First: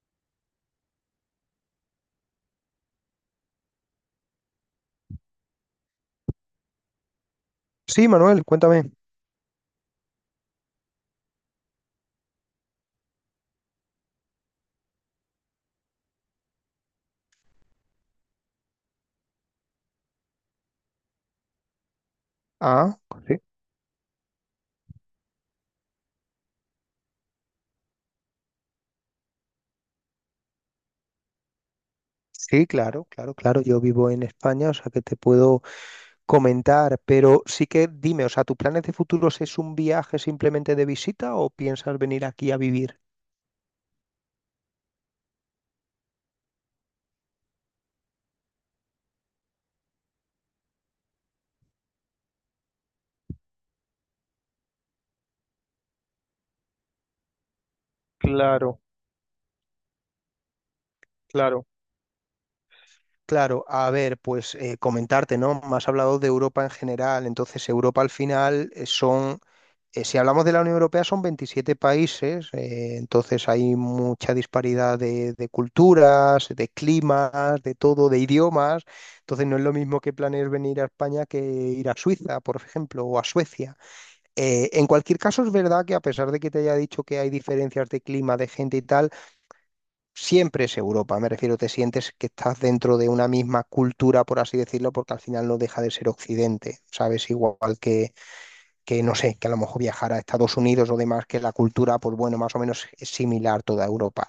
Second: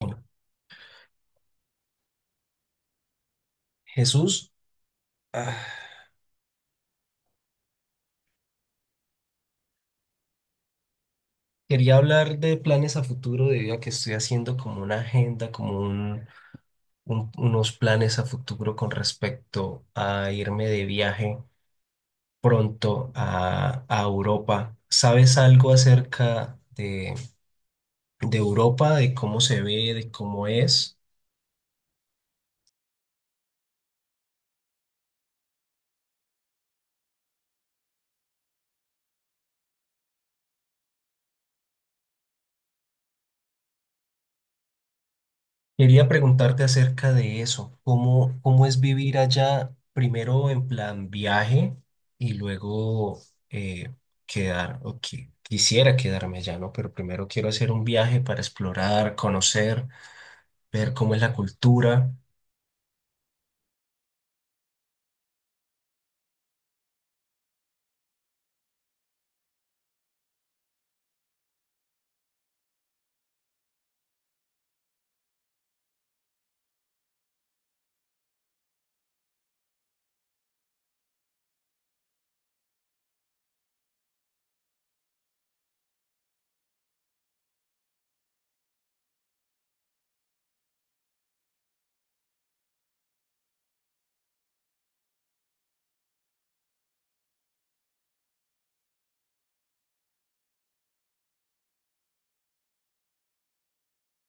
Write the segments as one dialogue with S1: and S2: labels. S1: Bueno, Jesús, ah,
S2: Sí, Manuel, cuéntame.
S1: quería hablar de planes a futuro debido a que estoy haciendo como una agenda, como unos planes a futuro con respecto a irme de viaje
S2: Ah,
S1: pronto
S2: sí.
S1: a Europa. ¿Sabes algo acerca de Europa, de cómo se ve, de cómo es?
S2: Sí, claro, claro, claro. Yo vivo en España, o sea que te puedo comentar, pero sí que dime, o sea, ¿tus planes de futuros es un viaje simplemente de visita o piensas venir aquí a vivir?
S1: Quería preguntarte acerca de eso, ¿cómo, cómo es vivir allá primero en plan viaje y luego eh, quisiera quedarme allá, ¿no? Pero primero quiero hacer un viaje para
S2: Claro,
S1: explorar, conocer, ver cómo es la
S2: claro.
S1: cultura.
S2: Claro, a ver, pues comentarte, ¿no? Me has hablado de Europa en general, entonces Europa al final son si hablamos de la Unión Europea, son 27 países, entonces hay mucha disparidad de culturas, de climas, de todo, de idiomas. Entonces no es lo mismo que planees venir a España que ir a Suiza, por ejemplo, o a Suecia. En cualquier caso, es verdad que a pesar de que te haya dicho que hay diferencias de clima, de gente y tal, siempre es Europa. Me refiero, te sientes que estás dentro de una misma cultura, por así decirlo, porque al final no deja de ser Occidente, ¿sabes? Igual que no sé, que a lo mejor viajar a Estados Unidos o demás, que la cultura, pues bueno, más o menos es similar toda Europa.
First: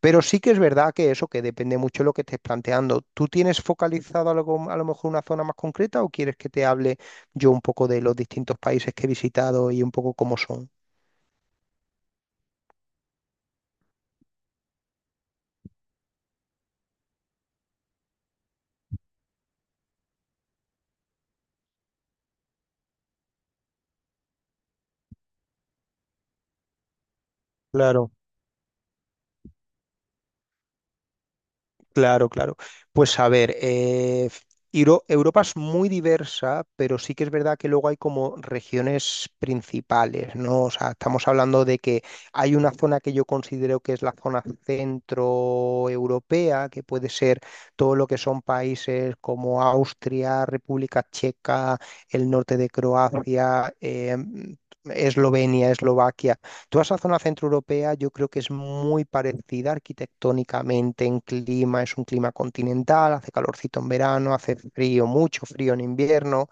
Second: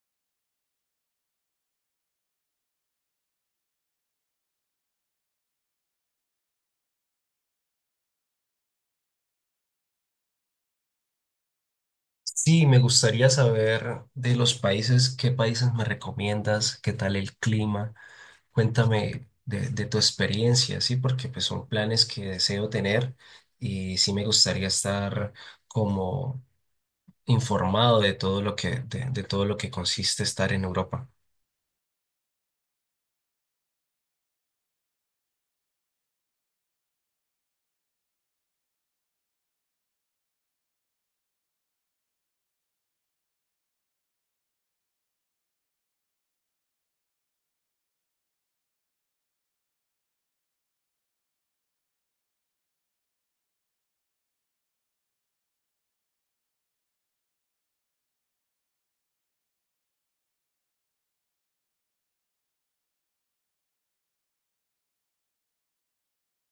S2: Pero sí que es verdad que eso, que depende mucho de lo que estés planteando. ¿Tú tienes focalizado algo, a lo mejor una zona más concreta o quieres que te hable yo un poco de los distintos países que he visitado y un poco cómo son?
S1: Sí, me gustaría saber de los países, qué países me recomiendas, qué tal el clima. Cuéntame de tu experiencia, ¿sí? Porque pues son planes que deseo tener y sí me gustaría estar como informado
S2: Claro.
S1: de todo lo que, de todo lo que consiste estar en Europa.
S2: Claro, claro. Pues a ver, Europa es muy diversa, pero sí que es verdad que luego hay como regiones principales, ¿no? O sea, estamos hablando de que hay una zona que yo considero que es la zona centroeuropea, que puede ser todo lo que son países como Austria, República Checa, el norte de Croacia, Eslovenia, Eslovaquia. Toda esa zona centroeuropea yo creo que es muy parecida arquitectónicamente en clima, es un clima continental, hace calorcito en verano, hace frío, mucho frío en invierno,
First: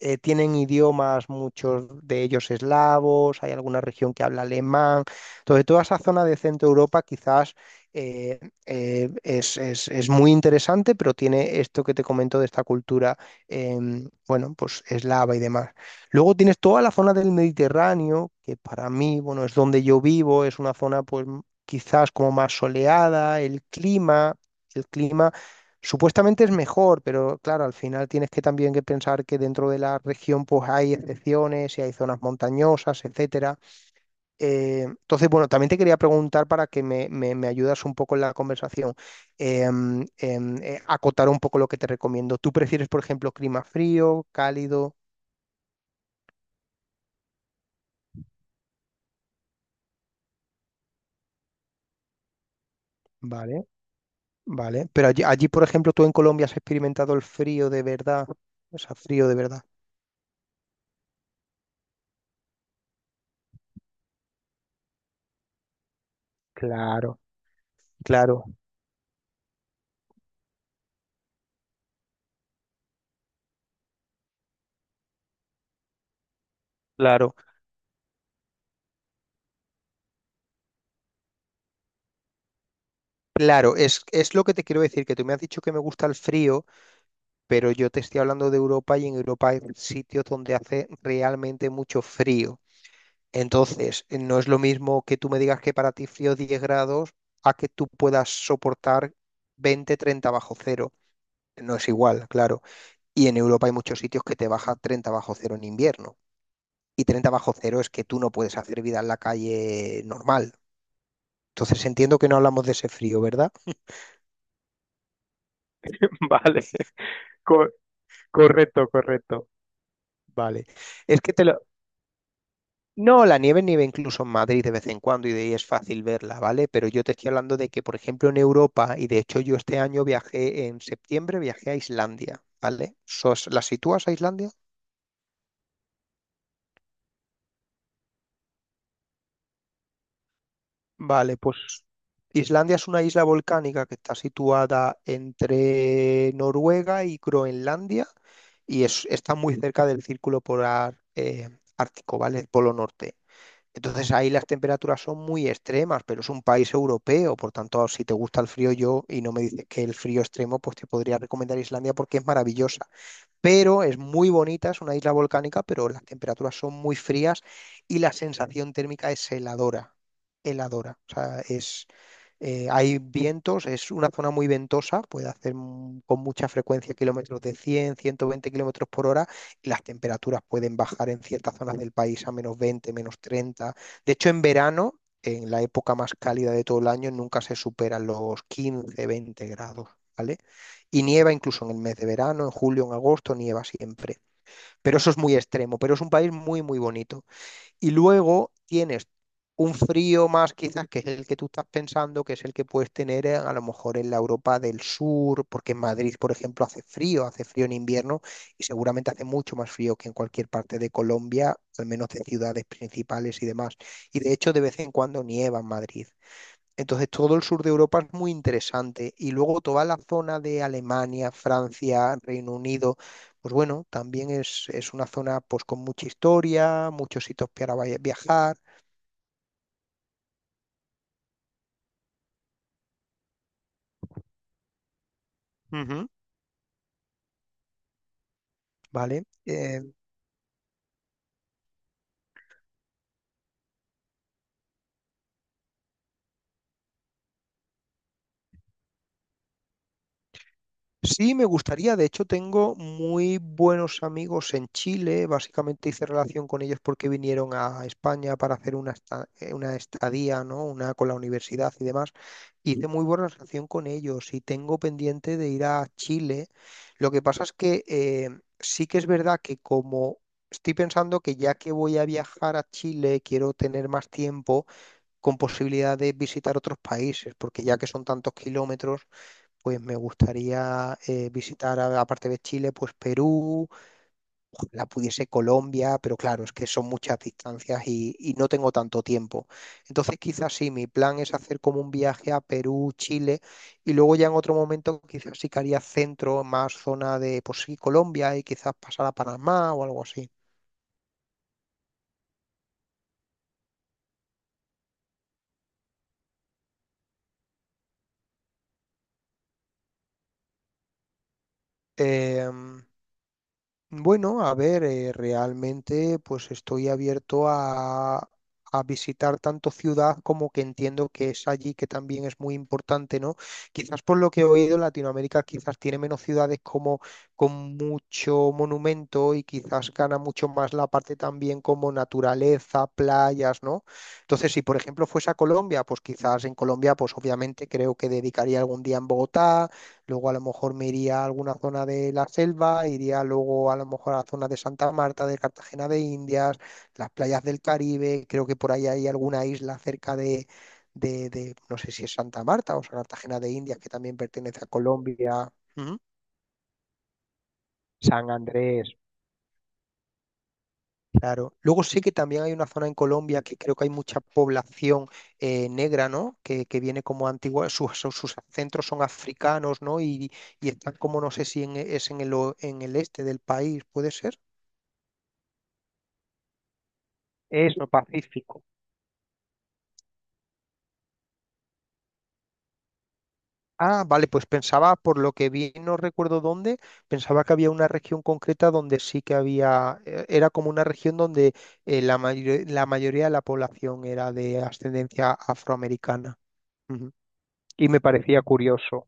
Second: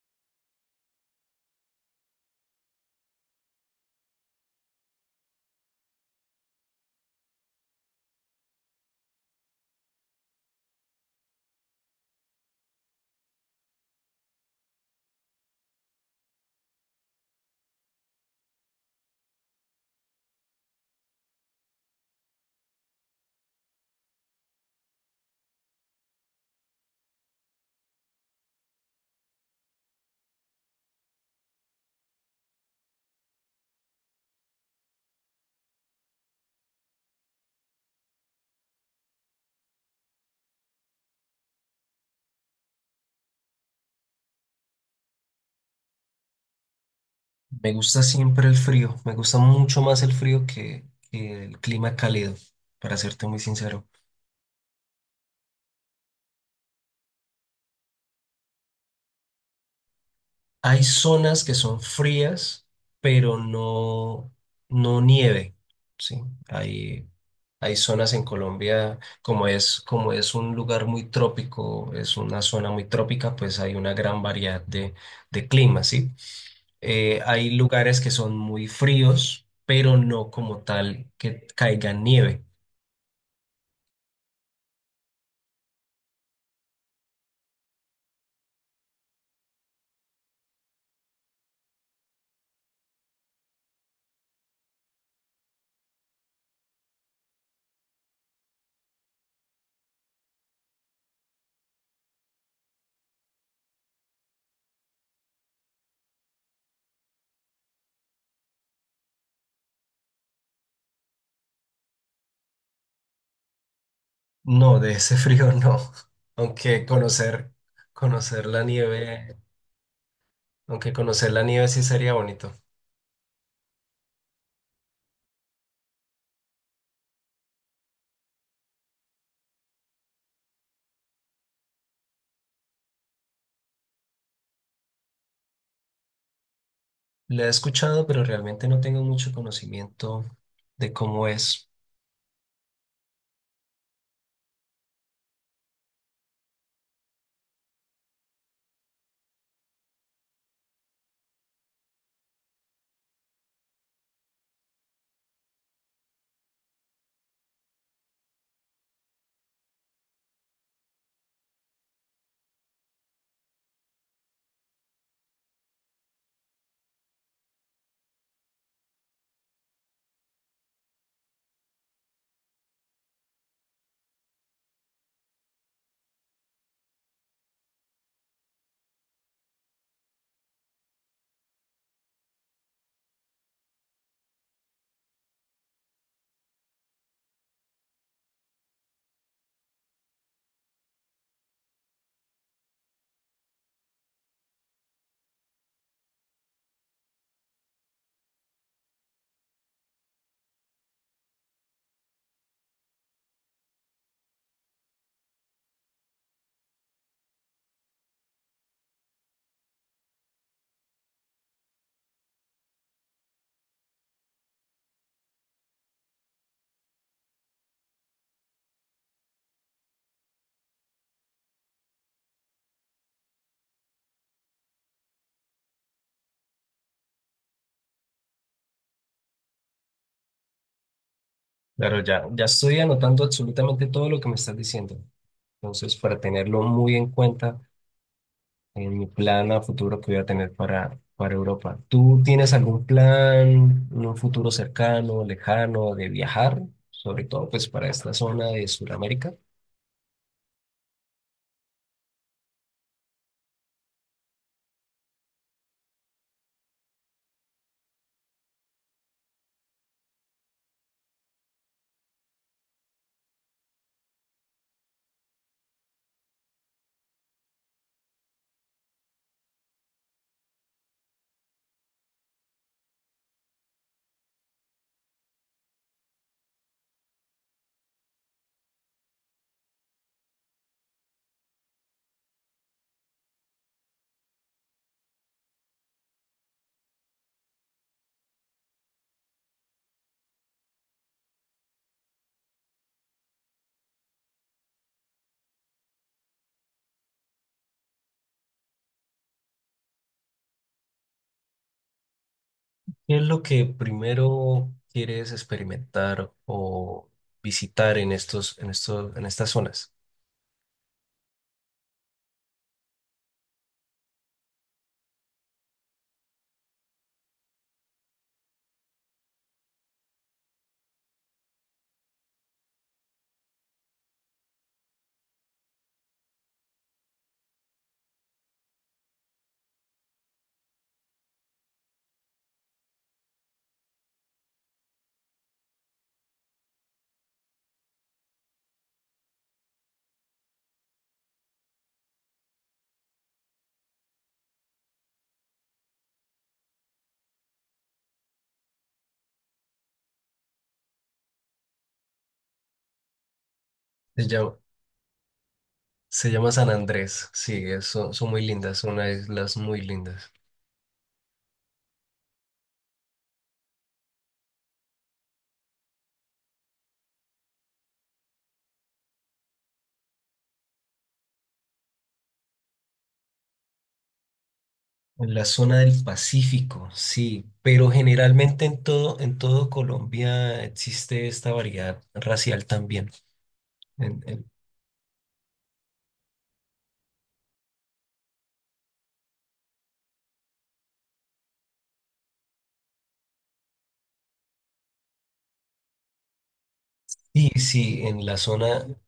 S2: tienen idiomas, muchos de ellos eslavos, hay alguna región que habla alemán. Entonces, toda esa zona de Centro Europa quizás eh, es muy interesante, pero tiene esto que te comento de esta cultura, bueno, pues eslava y demás. Luego tienes toda la zona del Mediterráneo, que para mí, bueno, es donde yo vivo, es una zona pues quizás como más soleada, el clima supuestamente es mejor, pero claro, al final tienes que también que pensar que dentro de la región pues hay excepciones y hay zonas montañosas, etcétera. Entonces, bueno, también te quería preguntar para que me ayudas un poco en la conversación, eh, em, acotar un poco lo que te recomiendo. ¿Tú prefieres, por ejemplo, clima frío, cálido?
S1: Me gusta siempre el frío, me gusta mucho más el frío que el clima cálido, para serte muy
S2: Vale,
S1: sincero.
S2: vale. Pero allí, por ejemplo, tú en Colombia has experimentado el frío de verdad, o sea, frío de verdad.
S1: Hay zonas que son frías, pero no, no nieve, ¿sí? Hay,
S2: Claro,
S1: hay zonas en
S2: claro,
S1: Colombia, como es un lugar muy trópico, es una zona muy trópica, pues hay una gran variedad de climas, ¿sí?
S2: claro.
S1: Hay lugares que son muy fríos, pero no como tal que caiga nieve.
S2: Claro, es lo que te quiero decir, que tú me has dicho que me gusta el frío, pero yo te estoy hablando de Europa y en Europa hay sitios donde hace realmente mucho frío. Entonces, no es lo mismo que tú me digas que para ti frío 10 grados a que tú puedas soportar 20, 30 bajo cero. No es igual, claro. Y en Europa hay muchos sitios que te baja 30 bajo cero en invierno. Y 30 bajo cero es que tú no puedes hacer vida en la calle normal. Entonces, entiendo que no hablamos de ese frío, ¿verdad?
S1: No, de ese frío no.
S2: Vale,
S1: Aunque conocer,
S2: co-
S1: conocer la
S2: correcto,
S1: nieve,
S2: correcto. Vale.
S1: aunque
S2: Es
S1: conocer
S2: que
S1: la
S2: te lo...
S1: nieve sí sería bonito.
S2: No, la nieve nieve incluso en Madrid de vez en cuando y de ahí es fácil verla, ¿vale? Pero yo te estoy hablando de que, por ejemplo, en Europa, y de hecho yo este año viajé, en septiembre viajé a Islandia, ¿vale? ¿La sitúas a Islandia?
S1: La he escuchado, pero realmente no tengo mucho conocimiento de cómo
S2: Vale, pues
S1: es.
S2: Islandia es una isla volcánica que está situada entre Noruega y Groenlandia y está muy cerca del círculo polar ártico, ¿vale? El Polo Norte. Entonces ahí las temperaturas son muy extremas, pero es un país europeo, por tanto, si te gusta el frío yo y no me dices que el frío extremo, pues te podría recomendar Islandia porque es maravillosa, pero es muy bonita, es una isla volcánica, pero las temperaturas son muy frías y la sensación térmica es heladora, heladora. O sea, hay vientos, es una zona muy ventosa, puede hacer, con mucha frecuencia, kilómetros de 100, 120 kilómetros por hora y las temperaturas pueden bajar en ciertas zonas del país a menos 20, menos 30. De hecho, en verano, en la época más cálida de todo el año, nunca se superan los 15, 20 grados. ¿Vale? Y nieva incluso en el mes de verano, en julio, en agosto, nieva siempre. Pero eso es muy extremo, pero es un país muy, muy bonito. Y luego tienes un frío más quizás que es el que tú estás pensando, que es el que puedes tener, a lo mejor en la Europa del Sur, porque en Madrid, por ejemplo, hace frío en invierno y seguramente hace mucho más frío que en cualquier parte de Colombia, al menos de ciudades principales y demás. Y de hecho de vez en cuando nieva en Madrid. Entonces todo el sur de Europa es muy interesante y luego toda la zona de Alemania, Francia, Reino Unido, pues bueno, también es una zona pues con mucha historia, muchos sitios para viajar.
S1: Claro, ya, ya estoy anotando absolutamente todo lo que me estás diciendo. Entonces,
S2: Ujú.
S1: para tenerlo muy en cuenta en mi
S2: ¿Vale?
S1: plan a futuro que voy a tener para Europa. ¿Tú tienes algún plan en un futuro cercano, lejano, de viajar? Sobre todo, pues, para esta zona de Sudamérica.
S2: Sí, me gustaría, de hecho tengo muy buenos amigos en Chile, básicamente hice relación con ellos porque vinieron a España para hacer una estadía, ¿no? Una con la universidad y demás. Hice muy buena relación con ellos y tengo pendiente de ir a Chile. Lo que pasa es que sí que es verdad que como estoy pensando que ya que voy a viajar a Chile, quiero tener más tiempo con posibilidad de visitar otros países, porque ya que son tantos kilómetros, pues me gustaría visitar, aparte de Chile, pues Perú, la pudiese Colombia, pero claro, es que son muchas distancias y no tengo tanto tiempo. Entonces, quizás sí, mi plan es hacer como un viaje a Perú, Chile, y luego ya en otro momento quizás sí que haría centro, más zona de, pues sí, Colombia y quizás pasar a Panamá o algo así.
S1: ¿Qué es lo que primero quieres experimentar o visitar en estos, en estos, en estas zonas?
S2: Em, Bueno, a ver, realmente pues estoy abierto a visitar tanto ciudad como que entiendo que es allí que también es muy importante, ¿no? Quizás por lo que he oído, Latinoamérica quizás tiene menos ciudades como con mucho monumento y quizás gana mucho más la parte también como naturaleza, playas, ¿no? Entonces, si por ejemplo fuese a Colombia, pues quizás en Colombia, pues obviamente creo que dedicaría algún día en Bogotá. Luego a lo mejor me iría a alguna zona de la selva, iría luego a lo mejor a la zona de Santa Marta, de Cartagena de Indias, las playas del Caribe, creo que por ahí hay alguna isla cerca de, no sé si es Santa Marta o sea, Cartagena de Indias, que también
S1: Pues ya,
S2: pertenece a Colombia. Ujú.
S1: se llama San Andrés, sí, son, son
S2: San
S1: muy lindas,
S2: Andrés.
S1: son unas islas muy lindas.
S2: Claro. Luego sé que también hay una zona en Colombia que creo que hay mucha población, negra, ¿no? Que viene como antigua, sus ancestros son africanos, ¿no? Y están como, no sé si es en el, o- en el este del país, ¿puede ser?
S1: En la zona del Pacífico, sí,
S2: Eso,
S1: pero
S2: Pacífico.
S1: generalmente en todo Colombia existe esta variedad racial también.
S2: Ah,
S1: En,
S2: vale, pues
S1: en-
S2: pensaba, por lo que vi, no recuerdo dónde, pensaba que había una región concreta donde sí que había, era como una región donde la mayoría de la población era de ascendencia afroamericana. Ujú.
S1: sí,
S2: Y me
S1: sí, en la
S2: parecía
S1: zona,
S2: curioso.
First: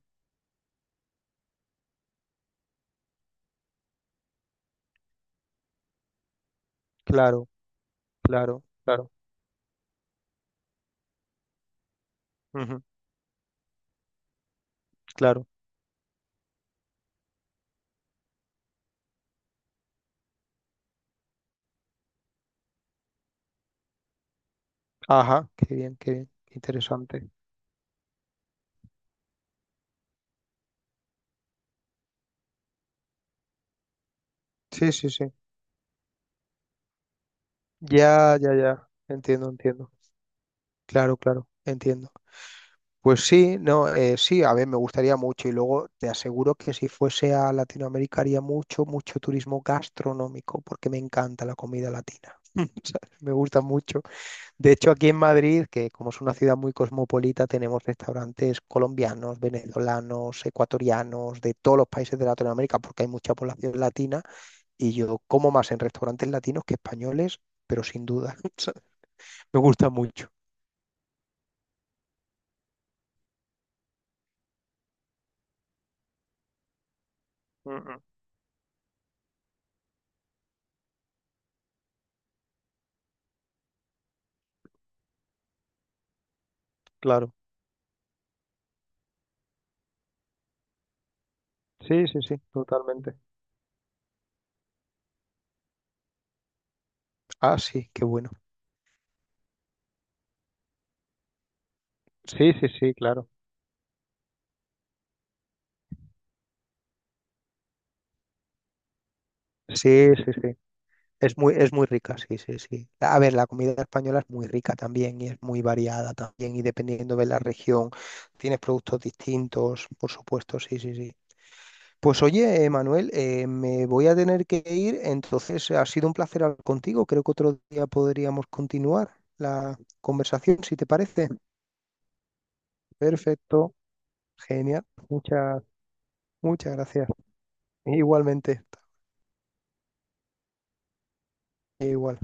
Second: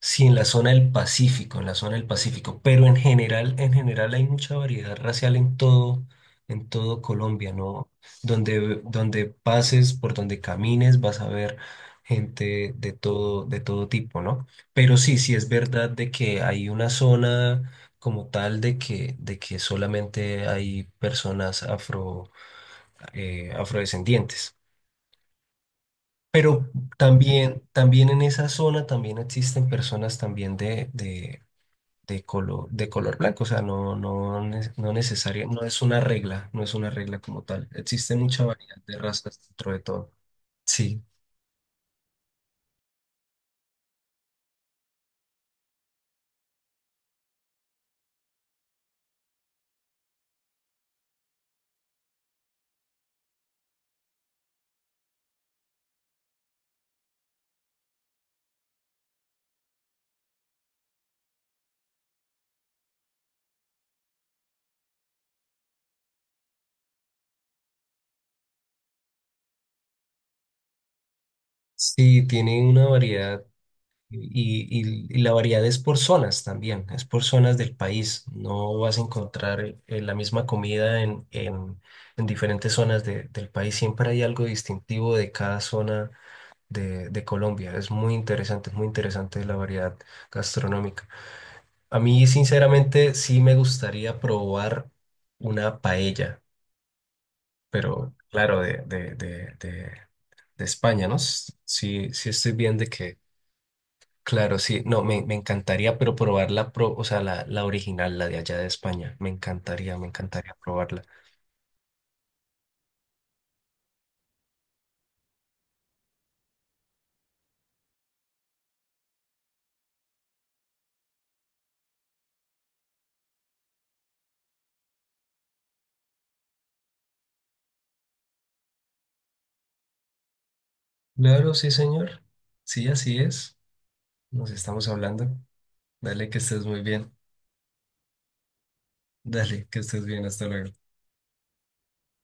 S1: sí, en la zona del Pacífico, en la zona del Pacífico, pero en general hay mucha variedad racial en todo
S2: Claro,
S1: Colombia, ¿no?
S2: claro,
S1: Donde,
S2: claro,
S1: donde pases, por donde camines, vas a ver gente
S2: ujú,
S1: de todo tipo, ¿no? Pero sí, sí
S2: claro.
S1: es verdad de que hay una zona como tal de que solamente hay personas afro, afrodescendientes.
S2: Ajá, qué bien,
S1: Pero
S2: interesante.
S1: también, también en esa zona también existen personas también de color blanco, o sea, no, no, no
S2: Sí, sí, sí.
S1: necesaria, no es una regla, no es una regla como tal. Existe
S2: Ya,
S1: mucha
S2: ya,
S1: variedad
S2: ya.
S1: de razas
S2: Entiendo,
S1: dentro de
S2: entiendo.
S1: todo. Sí,
S2: Claro, claro, entiendo. Pues sí, no, sí, a ver, me gustaría mucho. Y luego te aseguro que si fuese a Latinoamérica haría mucho, mucho turismo gastronómico, porque me encanta la comida latina. ¿Sabes? Me gusta mucho. De hecho, aquí en Madrid, que como es una ciudad muy cosmopolita, tenemos restaurantes colombianos, venezolanos, ecuatorianos, de todos los países de Latinoamérica, porque hay mucha población latina, y yo como más en restaurantes latinos que españoles, pero sin duda, o sea, me gusta mucho.
S1: sí, tiene una variedad y, y la variedad es por zonas también, es por zonas del
S2: Mm, mm,
S1: país. No vas a encontrar la misma comida en diferentes zonas del país. Siempre hay algo distintivo de cada zona de
S2: claro.
S1: Colombia. Es muy interesante la variedad gastronómica. A
S2: Sí, sí,
S1: mí,
S2: sí,
S1: sinceramente,
S2: totalmente.
S1: sí me gustaría probar una paella,
S2: Ah, sí, qué
S1: pero
S2: bueno.
S1: claro, de España, ¿no? Sí, sí estoy
S2: Sí, sí,
S1: bien de
S2: sí,
S1: que,
S2: claro.
S1: claro, sí, no, me encantaría, pero probar la, pro, o sea, la original, la de allá de España, me
S2: Sí, sí,
S1: encantaría
S2: sí.
S1: probarla.
S2: Es muy rica, sí, sí, sí. A ver, la comida española es muy rica también y es muy variada también y dependiendo de la región tienes productos distintos, por supuesto, sí, sí, sí. Pues oye, Manuel, me voy a tener que ir, entonces ha sido un placer hablar contigo. Creo que otro día podríamos continuar la conversación, si te parece.
S1: Claro, sí, señor. Sí, así es.
S2: Perfecto,
S1: Nos
S2: genial.
S1: estamos hablando.
S2: Muchas,
S1: Dale, que estés
S2: muchas
S1: muy
S2: gracias.
S1: bien.
S2: Igualmente,
S1: Dale, que estés bien. Hasta luego.
S2: igual.